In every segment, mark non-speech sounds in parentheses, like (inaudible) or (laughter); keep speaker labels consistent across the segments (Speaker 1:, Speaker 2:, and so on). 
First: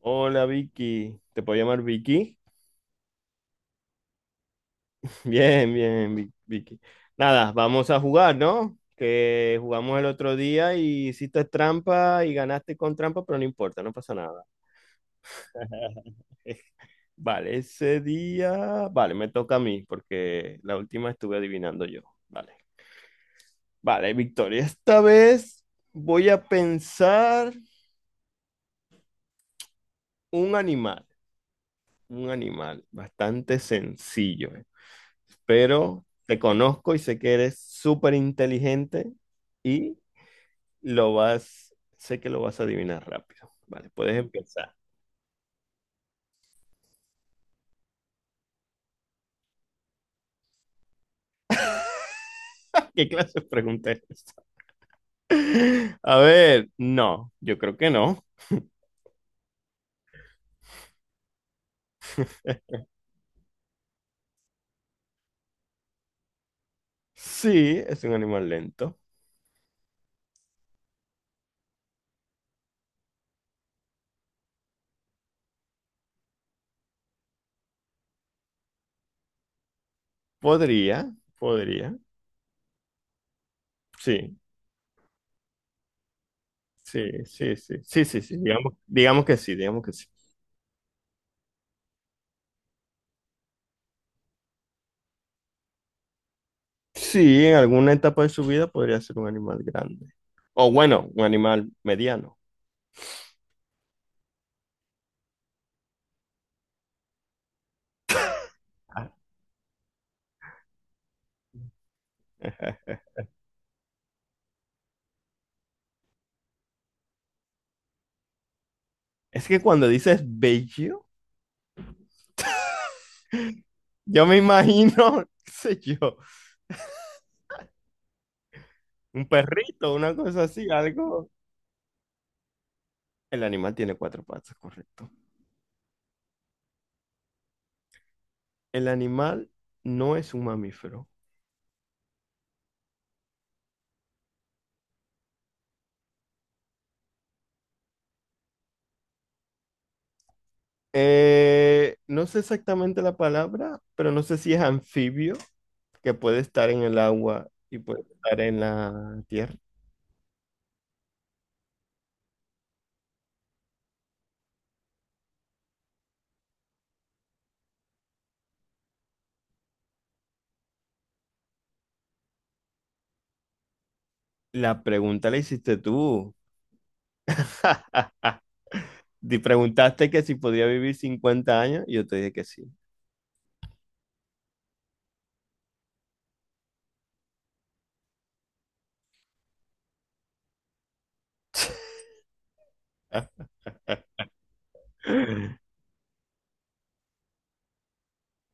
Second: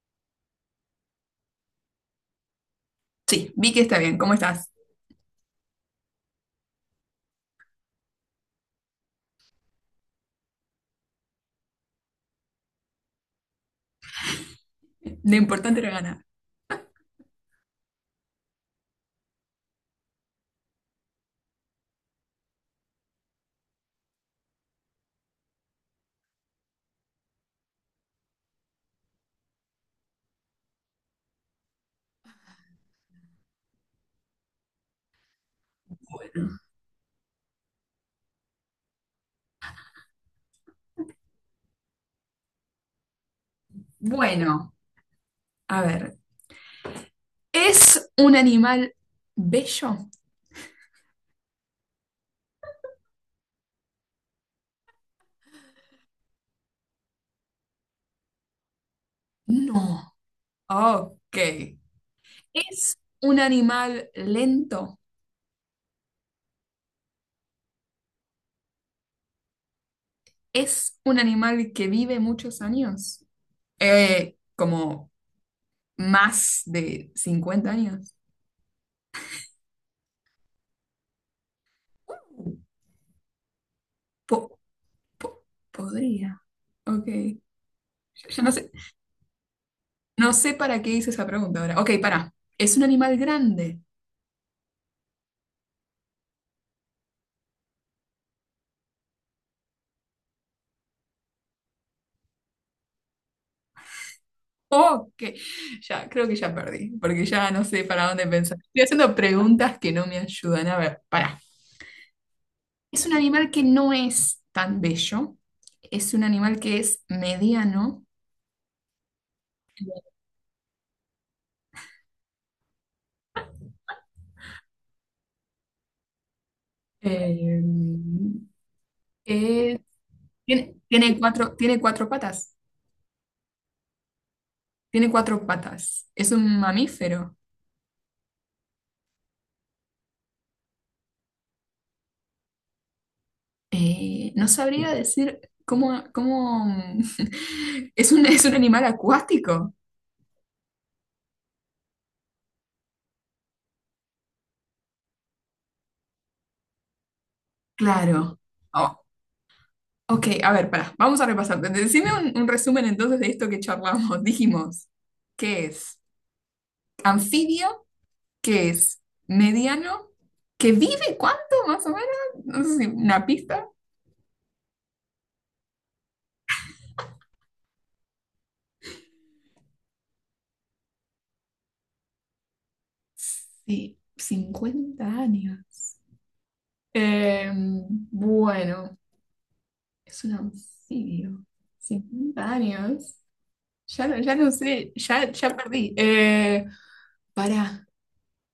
Speaker 1: Hola Vicky, ¿te puedo llamar Vicky?
Speaker 2: Sí, vi que está bien. ¿Cómo estás?
Speaker 1: (laughs) Bien, bien, Vicky. Nada, vamos a jugar, ¿no? Que jugamos el otro día y hiciste trampa y ganaste con trampa, pero no importa, no pasa nada.
Speaker 2: Lo importante era ganar.
Speaker 1: (laughs) Vale, ese día, vale, me toca a mí porque la última estuve adivinando yo. Vale, vale, Victoria, esta vez voy a pensar un animal, un animal bastante sencillo. Pero te
Speaker 2: Bueno.
Speaker 1: conozco y sé que eres súper inteligente y lo sé que lo vas a adivinar rápido. Vale, puedes
Speaker 2: Bueno,
Speaker 1: empezar.
Speaker 2: a ver. ¿Es un animal bello?
Speaker 1: (laughs) ¿Qué clase de pregunta es esta? A ver, no, yo creo que no.
Speaker 2: No. Ok.
Speaker 1: (laughs)
Speaker 2: ¿Es un animal lento?
Speaker 1: Sí, es un animal lento.
Speaker 2: ¿Es un animal que vive muchos años? Como más de 50 años.
Speaker 1: Podría, podría.
Speaker 2: Uh,
Speaker 1: Sí,
Speaker 2: Po- po- podría.
Speaker 1: sí,
Speaker 2: Ok.
Speaker 1: sí,
Speaker 2: Ya
Speaker 1: sí, sí, sí, sí,
Speaker 2: ya no sé.
Speaker 1: digamos, digamos que sí, digamos que sí.
Speaker 2: No sé para qué hice esa pregunta ahora. Ok, para. ¿Es un animal grande?
Speaker 1: Sí, en alguna etapa de su vida podría ser un animal grande. O bueno, un animal mediano.
Speaker 2: Ok, ya creo que ya perdí, porque ya no sé para dónde pensar. Estoy haciendo preguntas que no me ayudan. A ver, pará.
Speaker 1: (laughs)
Speaker 2: Es un animal que no es tan bello, es un animal que es mediano,
Speaker 1: Es que cuando dices bello, yo me imagino, (laughs) qué sé yo,
Speaker 2: eh,
Speaker 1: un
Speaker 2: que
Speaker 1: perrito, una cosa así,
Speaker 2: tiene, tiene
Speaker 1: algo.
Speaker 2: cuatro, tiene cuatro patas,
Speaker 1: El animal tiene cuatro patas, correcto.
Speaker 2: tiene cuatro patas, es un mamífero.
Speaker 1: El animal no es un mamífero.
Speaker 2: No sabría decir cómo. (laughs) ¿Es un animal acuático?
Speaker 1: No sé exactamente la palabra, pero no sé si es anfibio, que puede estar en el agua y puede
Speaker 2: Claro.
Speaker 1: estar en
Speaker 2: Oh,
Speaker 1: la tierra.
Speaker 2: ok, a ver, pará, vamos a repasar. Decime un resumen entonces de esto que charlamos. (laughs) Dijimos, ¿qué es anfibio? ¿Qué es mediano? ¿Que vive cuánto más o menos? No sé si una pista.
Speaker 1: La pregunta la hiciste tú. (laughs) Te preguntaste que si podía vivir 50 años y yo te dije que sí.
Speaker 2: Sí, 50 años. Eh, bueno, es un anfibio. 50 años. Ya, ya no sé, ya, ya
Speaker 1: (laughs)
Speaker 2: perdí. Pará,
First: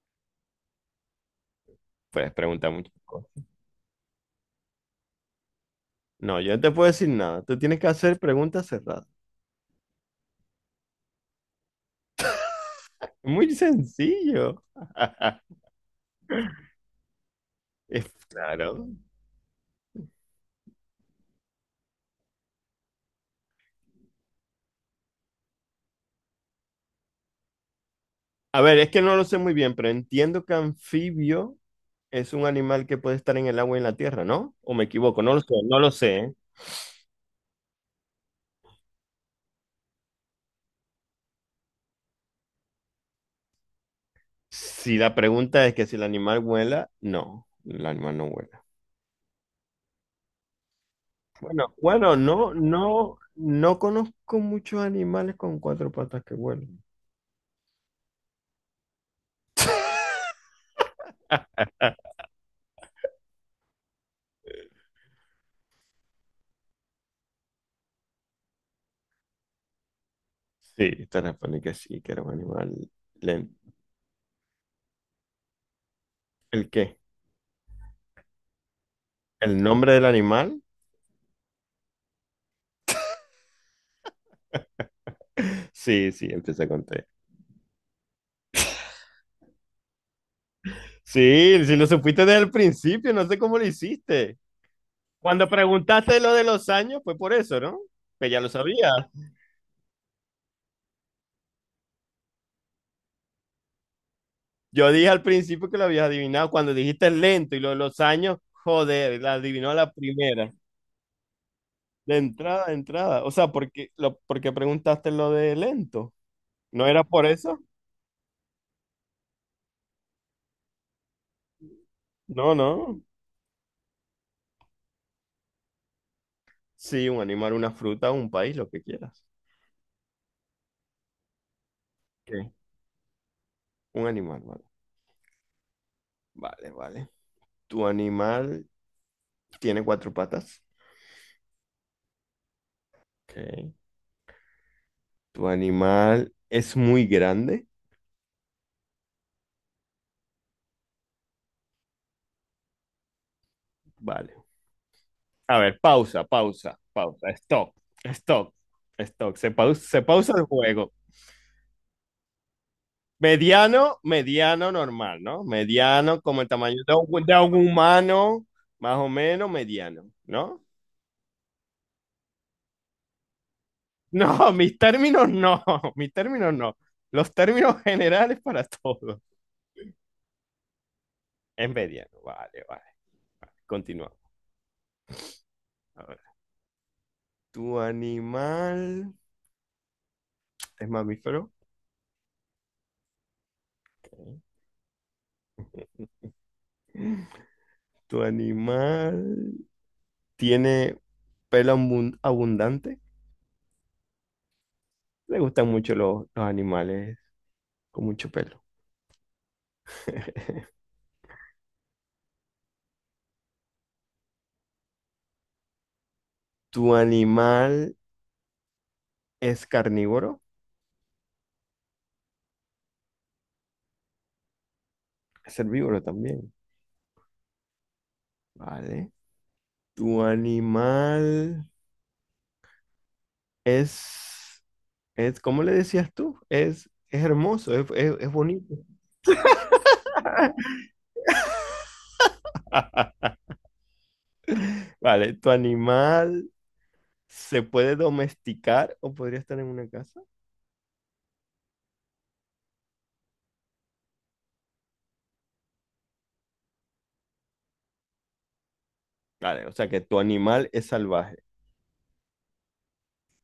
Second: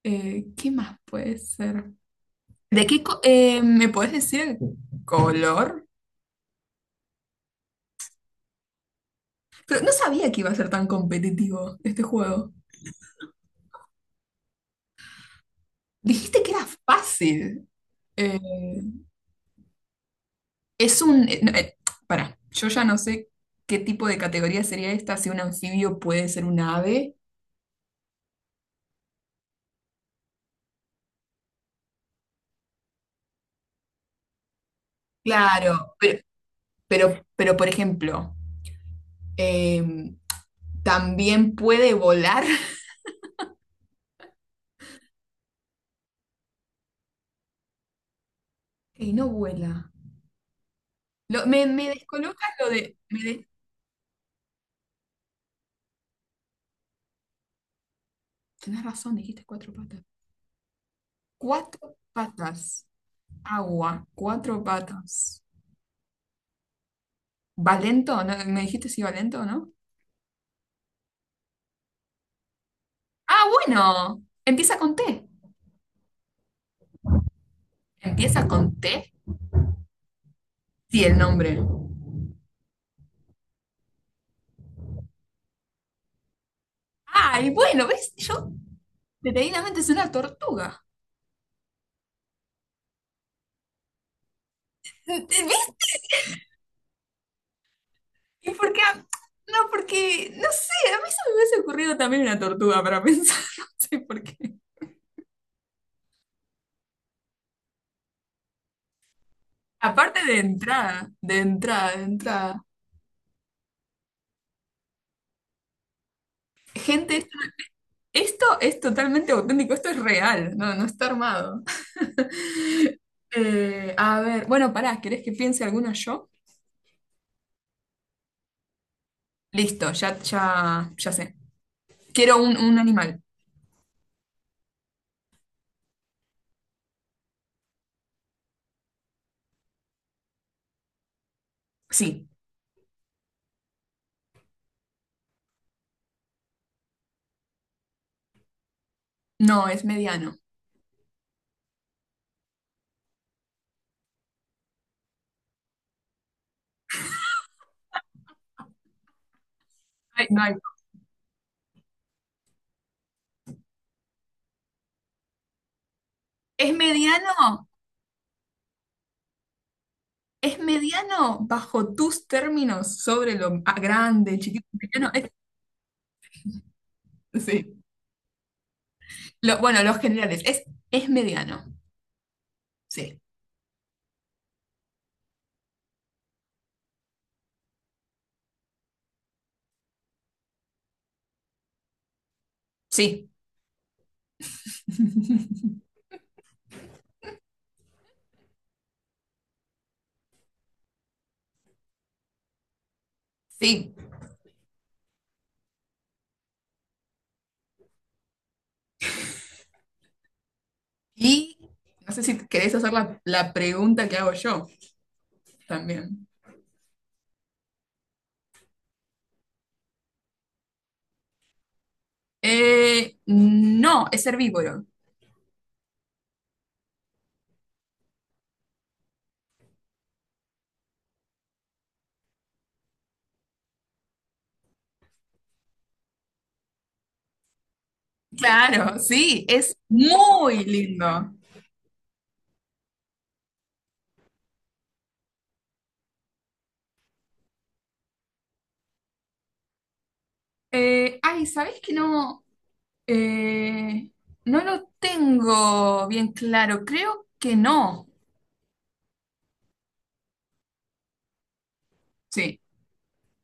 Speaker 2: ¿qué más puede ser?
Speaker 1: Puedes preguntar
Speaker 2: ¿De
Speaker 1: muchas
Speaker 2: qué co-
Speaker 1: cosas.
Speaker 2: eh, me puedes decir color?
Speaker 1: No, yo no te puedo decir nada. Tú tienes que hacer preguntas cerradas.
Speaker 2: Pero no sabía que iba a ser tan competitivo este juego.
Speaker 1: Muy sencillo. (laughs)
Speaker 2: Dijiste que era fácil.
Speaker 1: Es
Speaker 2: Eh,
Speaker 1: claro.
Speaker 2: es un. No. Pará, yo ya no sé qué tipo de categoría sería esta, si un anfibio puede ser un ave.
Speaker 1: A ver, es que no lo sé muy bien, pero entiendo que anfibio es un animal que puede estar en el agua y en la tierra, ¿no? ¿O me equivoco? No lo sé, no lo
Speaker 2: Claro,
Speaker 1: sé.
Speaker 2: pero,
Speaker 1: ¿Eh?
Speaker 2: pero, pero por ejemplo, eh, también puede volar. (laughs)
Speaker 1: Si la pregunta es que si el animal vuela, no, el animal no vuela.
Speaker 2: Y no vuela. Lo- me,
Speaker 1: Bueno,
Speaker 2: me
Speaker 1: bueno,
Speaker 2: descoloca
Speaker 1: no,
Speaker 2: lo de.
Speaker 1: no,
Speaker 2: Me de-
Speaker 1: no conozco muchos animales con cuatro patas que vuelan.
Speaker 2: tenés razón, dijiste cuatro patas. Cuatro patas. Agua, cuatro patas. ¿Valento? ¿No? ¿Me dijiste si Valento o no?
Speaker 1: (laughs) Sí, te respondí que sí, que era un animal
Speaker 2: Ah,
Speaker 1: lento.
Speaker 2: bueno. Empieza con T.
Speaker 1: ¿El qué?
Speaker 2: ¿Empieza con T?
Speaker 1: ¿El nombre del animal?
Speaker 2: Sí, el nombre.
Speaker 1: Sí, sí, empieza con T.
Speaker 2: Ay, bueno, ¿ves? Yo detenidamente es una tortuga.
Speaker 1: Sí, sí lo supiste desde el principio, no sé cómo lo hiciste. Cuando
Speaker 2: ¿Ves?
Speaker 1: preguntaste lo de los años, fue por eso, ¿no? Que ya lo
Speaker 2: ¿Y por qué?
Speaker 1: sabías.
Speaker 2: No, porque, no sé, a mí se me hubiese ocurrido también una tortuga para pensar, (laughs) no sé por qué.
Speaker 1: Yo dije al principio que lo habías adivinado. Cuando dijiste lento y lo de los años, joder, la adivinó a la
Speaker 2: Aparte de
Speaker 1: primera.
Speaker 2: entrada, de entrada, de
Speaker 1: De
Speaker 2: entrada.
Speaker 1: entrada, de entrada. O sea, ¿porque preguntaste lo de lento? ¿No era por
Speaker 2: Gente,
Speaker 1: eso?
Speaker 2: esto es totalmente auténtico, esto es real, no, no está armado.
Speaker 1: No,
Speaker 2: (laughs)
Speaker 1: no.
Speaker 2: A ver, bueno, pará, ¿querés que piense alguna yo?
Speaker 1: Sí, un animal, una fruta, un país, lo que quieras.
Speaker 2: Listo, ya, ya, ya sé. Quiero
Speaker 1: ¿Qué?
Speaker 2: un animal.
Speaker 1: Un animal, vale. Vale, vale. Tu animal tiene cuatro patas.
Speaker 2: Sí,
Speaker 1: Ok. ¿Tu animal es muy grande?
Speaker 2: no, es mediano.
Speaker 1: Vale. A ver, pausa, pausa, pausa. Stop, stop, stop. Se
Speaker 2: Ay,
Speaker 1: pausa
Speaker 2: no
Speaker 1: el
Speaker 2: hay-
Speaker 1: juego. Mediano, mediano normal, ¿no? Mediano como el
Speaker 2: Es
Speaker 1: tamaño de un
Speaker 2: mediano,
Speaker 1: humano, más o menos mediano,
Speaker 2: es
Speaker 1: ¿no? (laughs)
Speaker 2: mediano bajo tus términos sobre lo grande,
Speaker 1: No,
Speaker 2: chiquito,
Speaker 1: mis
Speaker 2: mediano.
Speaker 1: términos no, (laughs) mis términos no. Los
Speaker 2: Sí.
Speaker 1: términos generales para todos.
Speaker 2: Bueno, los generales, es mediano.
Speaker 1: Es mediano, vale, vale,
Speaker 2: Sí,
Speaker 1: vale. Continuamos. A ver. ¿Tu animal es mamífero?
Speaker 2: sí,
Speaker 1: Ok.
Speaker 2: (laughs)
Speaker 1: ¿Tu animal tiene pelo abundante?
Speaker 2: sí.
Speaker 1: Le gustan mucho los animales con mucho pelo. (laughs)
Speaker 2: Y no sé si querés hacer la pregunta que hago yo. También.
Speaker 1: ¿Tu animal es carnívoro?
Speaker 2: No, es herbívoro.
Speaker 1: Es herbívoro también. Vale. ¿Tu animal es, cómo le decías tú? Es hermoso, es bonito.
Speaker 2: Claro, sí, es muy
Speaker 1: (laughs)
Speaker 2: lindo.
Speaker 1: Vale. ¿Tu animal se puede domesticar o podría estar en una casa?
Speaker 2: Ay, ¿sabés que no? Eh, no lo tengo bien claro. Creo que no.
Speaker 1: Vale, o sea que tu animal es salvaje.
Speaker 2: Sí,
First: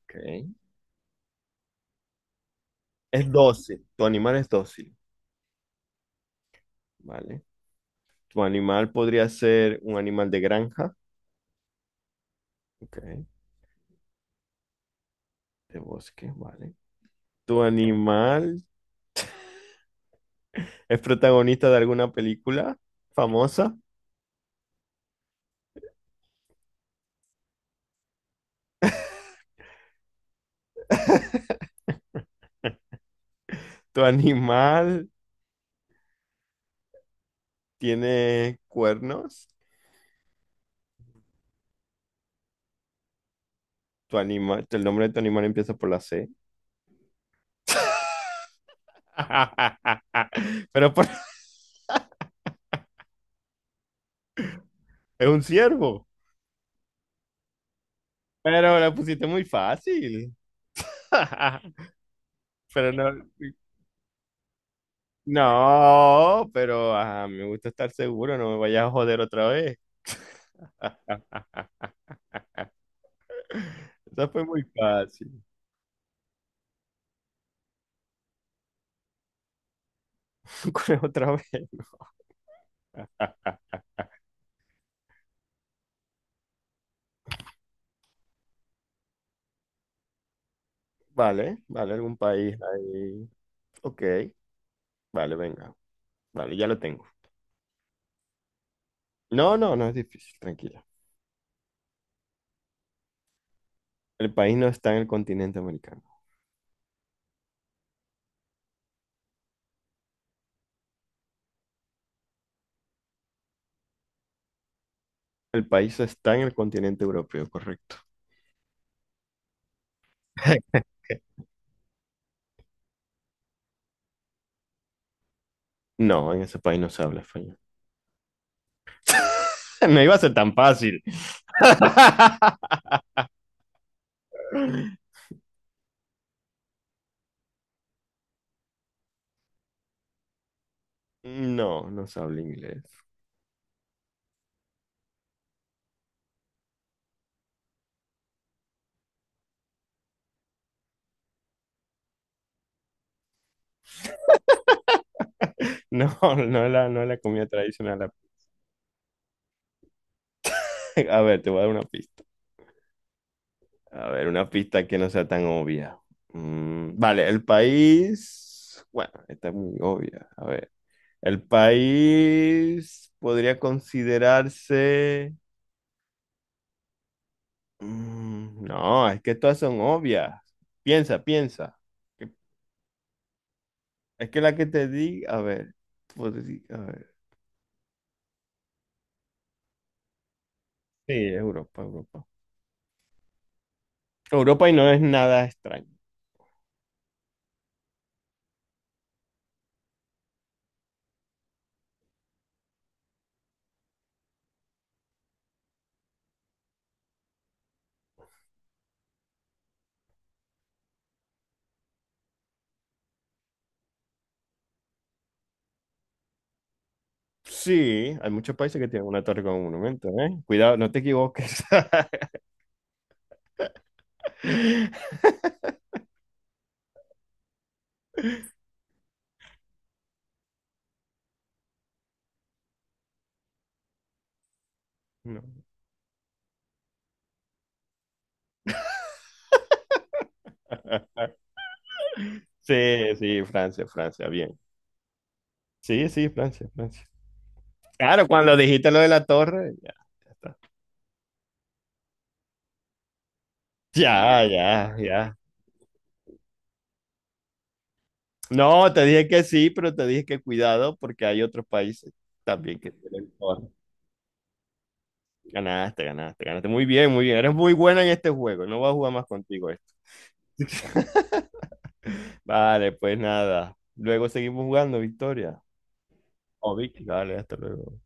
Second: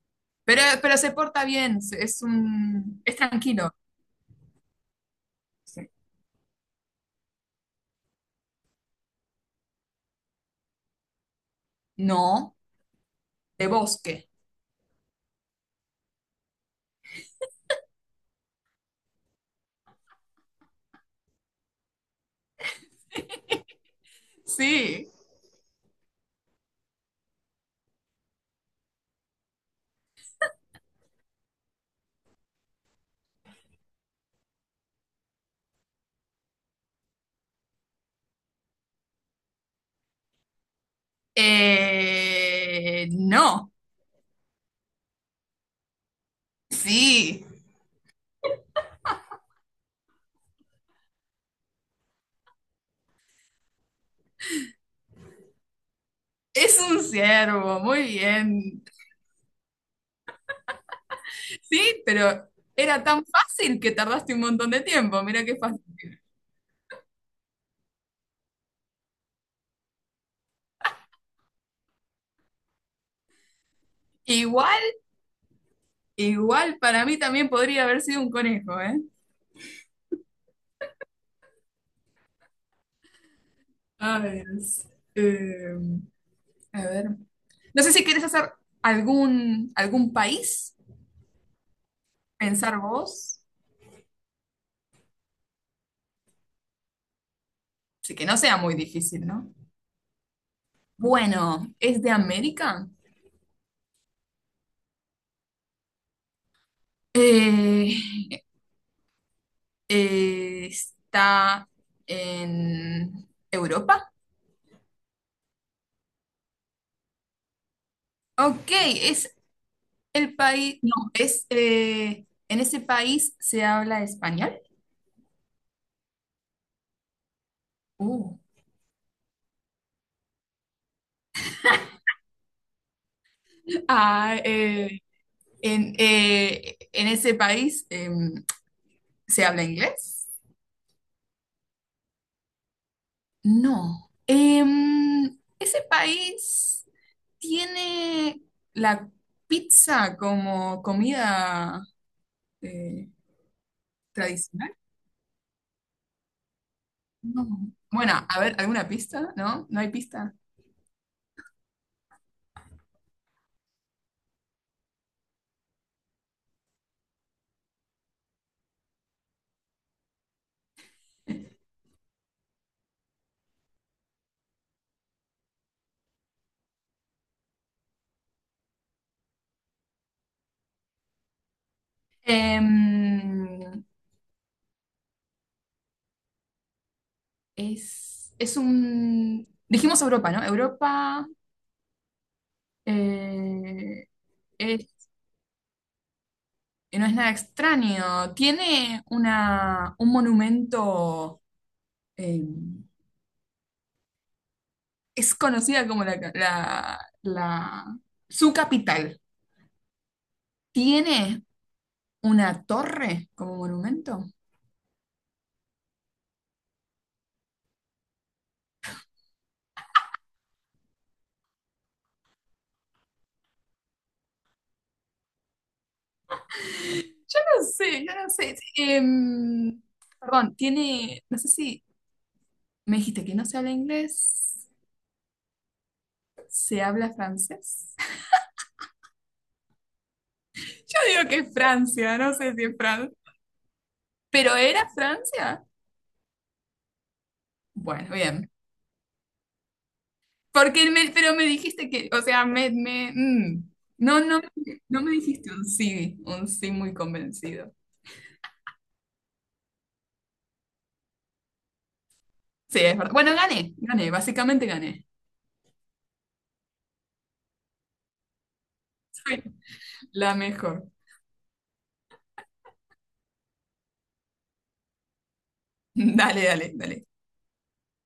Speaker 1: Ok.
Speaker 2: pero se porta bien, es
Speaker 1: Es
Speaker 2: tranquilo.
Speaker 1: dócil, tu animal es dócil,
Speaker 2: Sí.
Speaker 1: ¿vale? Tu animal podría ser un animal de granja,
Speaker 2: No,
Speaker 1: ok,
Speaker 2: de bosque.
Speaker 1: de bosque, ¿vale? Tu animal es protagonista de alguna película famosa.
Speaker 2: Sí.
Speaker 1: (laughs) Tu animal tiene cuernos.
Speaker 2: No,
Speaker 1: Tu animal, el nombre de tu animal empieza por la C.
Speaker 2: sí,
Speaker 1: (laughs) Pero por- es un ciervo.
Speaker 2: es un ciervo, muy
Speaker 1: Pero
Speaker 2: bien.
Speaker 1: la pusiste muy fácil. (laughs)
Speaker 2: Sí, pero
Speaker 1: Pero
Speaker 2: era tan
Speaker 1: no.
Speaker 2: fácil que tardaste un montón de tiempo. Mira qué fácil.
Speaker 1: No, pero ajá, me gusta estar seguro, no me vayas a joder otra vez. (laughs) Esa fue muy
Speaker 2: Igual,
Speaker 1: fácil.
Speaker 2: igual para mí también podría haber sido un conejo, ¿eh?
Speaker 1: (laughs) ¿Cuál es otra vez? (laughs)
Speaker 2: A ver, eh, a ver. No sé si quieres hacer algún país,
Speaker 1: Vale, vale, algún país
Speaker 2: pensar
Speaker 1: ahí.
Speaker 2: vos.
Speaker 1: Ok, vale, venga. Vale, ya lo tengo.
Speaker 2: Así que no sea muy difícil, ¿no?
Speaker 1: No, no, no es difícil, tranquila.
Speaker 2: Bueno, ¿es de América?
Speaker 1: El país no está en el continente americano.
Speaker 2: Eh, ¿Está en Europa?
Speaker 1: El país está en el continente europeo, correcto.
Speaker 2: Ok, ¿es
Speaker 1: (laughs)
Speaker 2: No. En ese país se habla español.
Speaker 1: No, en ese país no se habla español.
Speaker 2: Uh.
Speaker 1: (laughs) No iba a ser tan fácil. (laughs)
Speaker 2: Ah, eh, en ese país se habla inglés.
Speaker 1: No, no se habla inglés. (laughs)
Speaker 2: No. Ese país tiene la pizza como comida eh, tradicional.
Speaker 1: No, no es la comida
Speaker 2: No.
Speaker 1: tradicional.
Speaker 2: Bueno, a ver, ¿alguna pista? ¿No? ¿No hay pista?
Speaker 1: (laughs) A ver, te voy a dar una pista. A ver, una pista que no sea tan obvia. Vale, el país. Bueno, esta es muy obvia. A ver, el país podría considerarse. No, es que todas son obvias. Piensa, piensa.
Speaker 2: Em,
Speaker 1: Es que la que te di, a ver, a ver.
Speaker 2: es un. Dijimos Europa, ¿no?
Speaker 1: Sí,
Speaker 2: Europa
Speaker 1: Europa, Europa.
Speaker 2: eh,
Speaker 1: Europa y no
Speaker 2: es-
Speaker 1: es nada extraño.
Speaker 2: no es nada extraño. Tiene un monumento, eh, es conocida como su capital. Tiene una torre como monumento.
Speaker 1: Sí, hay muchos países que tienen una torre como monumento, ¿eh? Cuidado, no te equivoques. (laughs)
Speaker 2: Yo no sé, yo no sé. Perdón, no sé si me dijiste que no se habla inglés,
Speaker 1: No.
Speaker 2: se habla francés. Yo digo que es Francia, no sé si es Francia.
Speaker 1: Sí, sí, Francia, Francia,
Speaker 2: ¿Pero
Speaker 1: bien.
Speaker 2: era Francia?
Speaker 1: Sí, sí, Francia, Francia.
Speaker 2: Bueno,
Speaker 1: Claro,
Speaker 2: bien.
Speaker 1: cuando dijiste lo de la torre, ya, ya está.
Speaker 2: Pero me dijiste que, o sea, me. No, no,
Speaker 1: Ya, ya,
Speaker 2: no me
Speaker 1: ya.
Speaker 2: dijiste un sí muy convencido.
Speaker 1: No, te dije que sí, pero te dije que cuidado porque hay otros países también
Speaker 2: Sí,
Speaker 1: que
Speaker 2: es verdad.
Speaker 1: tienen
Speaker 2: Bueno,
Speaker 1: torre.
Speaker 2: gané, gané, básicamente gané.
Speaker 1: Ganaste, ganaste, ganaste. Muy bien, muy bien. Eres muy buena en este juego. No voy a jugar más
Speaker 2: Soy
Speaker 1: contigo esto.
Speaker 2: la mejor.
Speaker 1: Vale, pues nada. Luego seguimos jugando, Victoria.
Speaker 2: (laughs) Dale, dale,
Speaker 1: Oh, Vicky,
Speaker 2: dale.
Speaker 1: vale, hasta luego.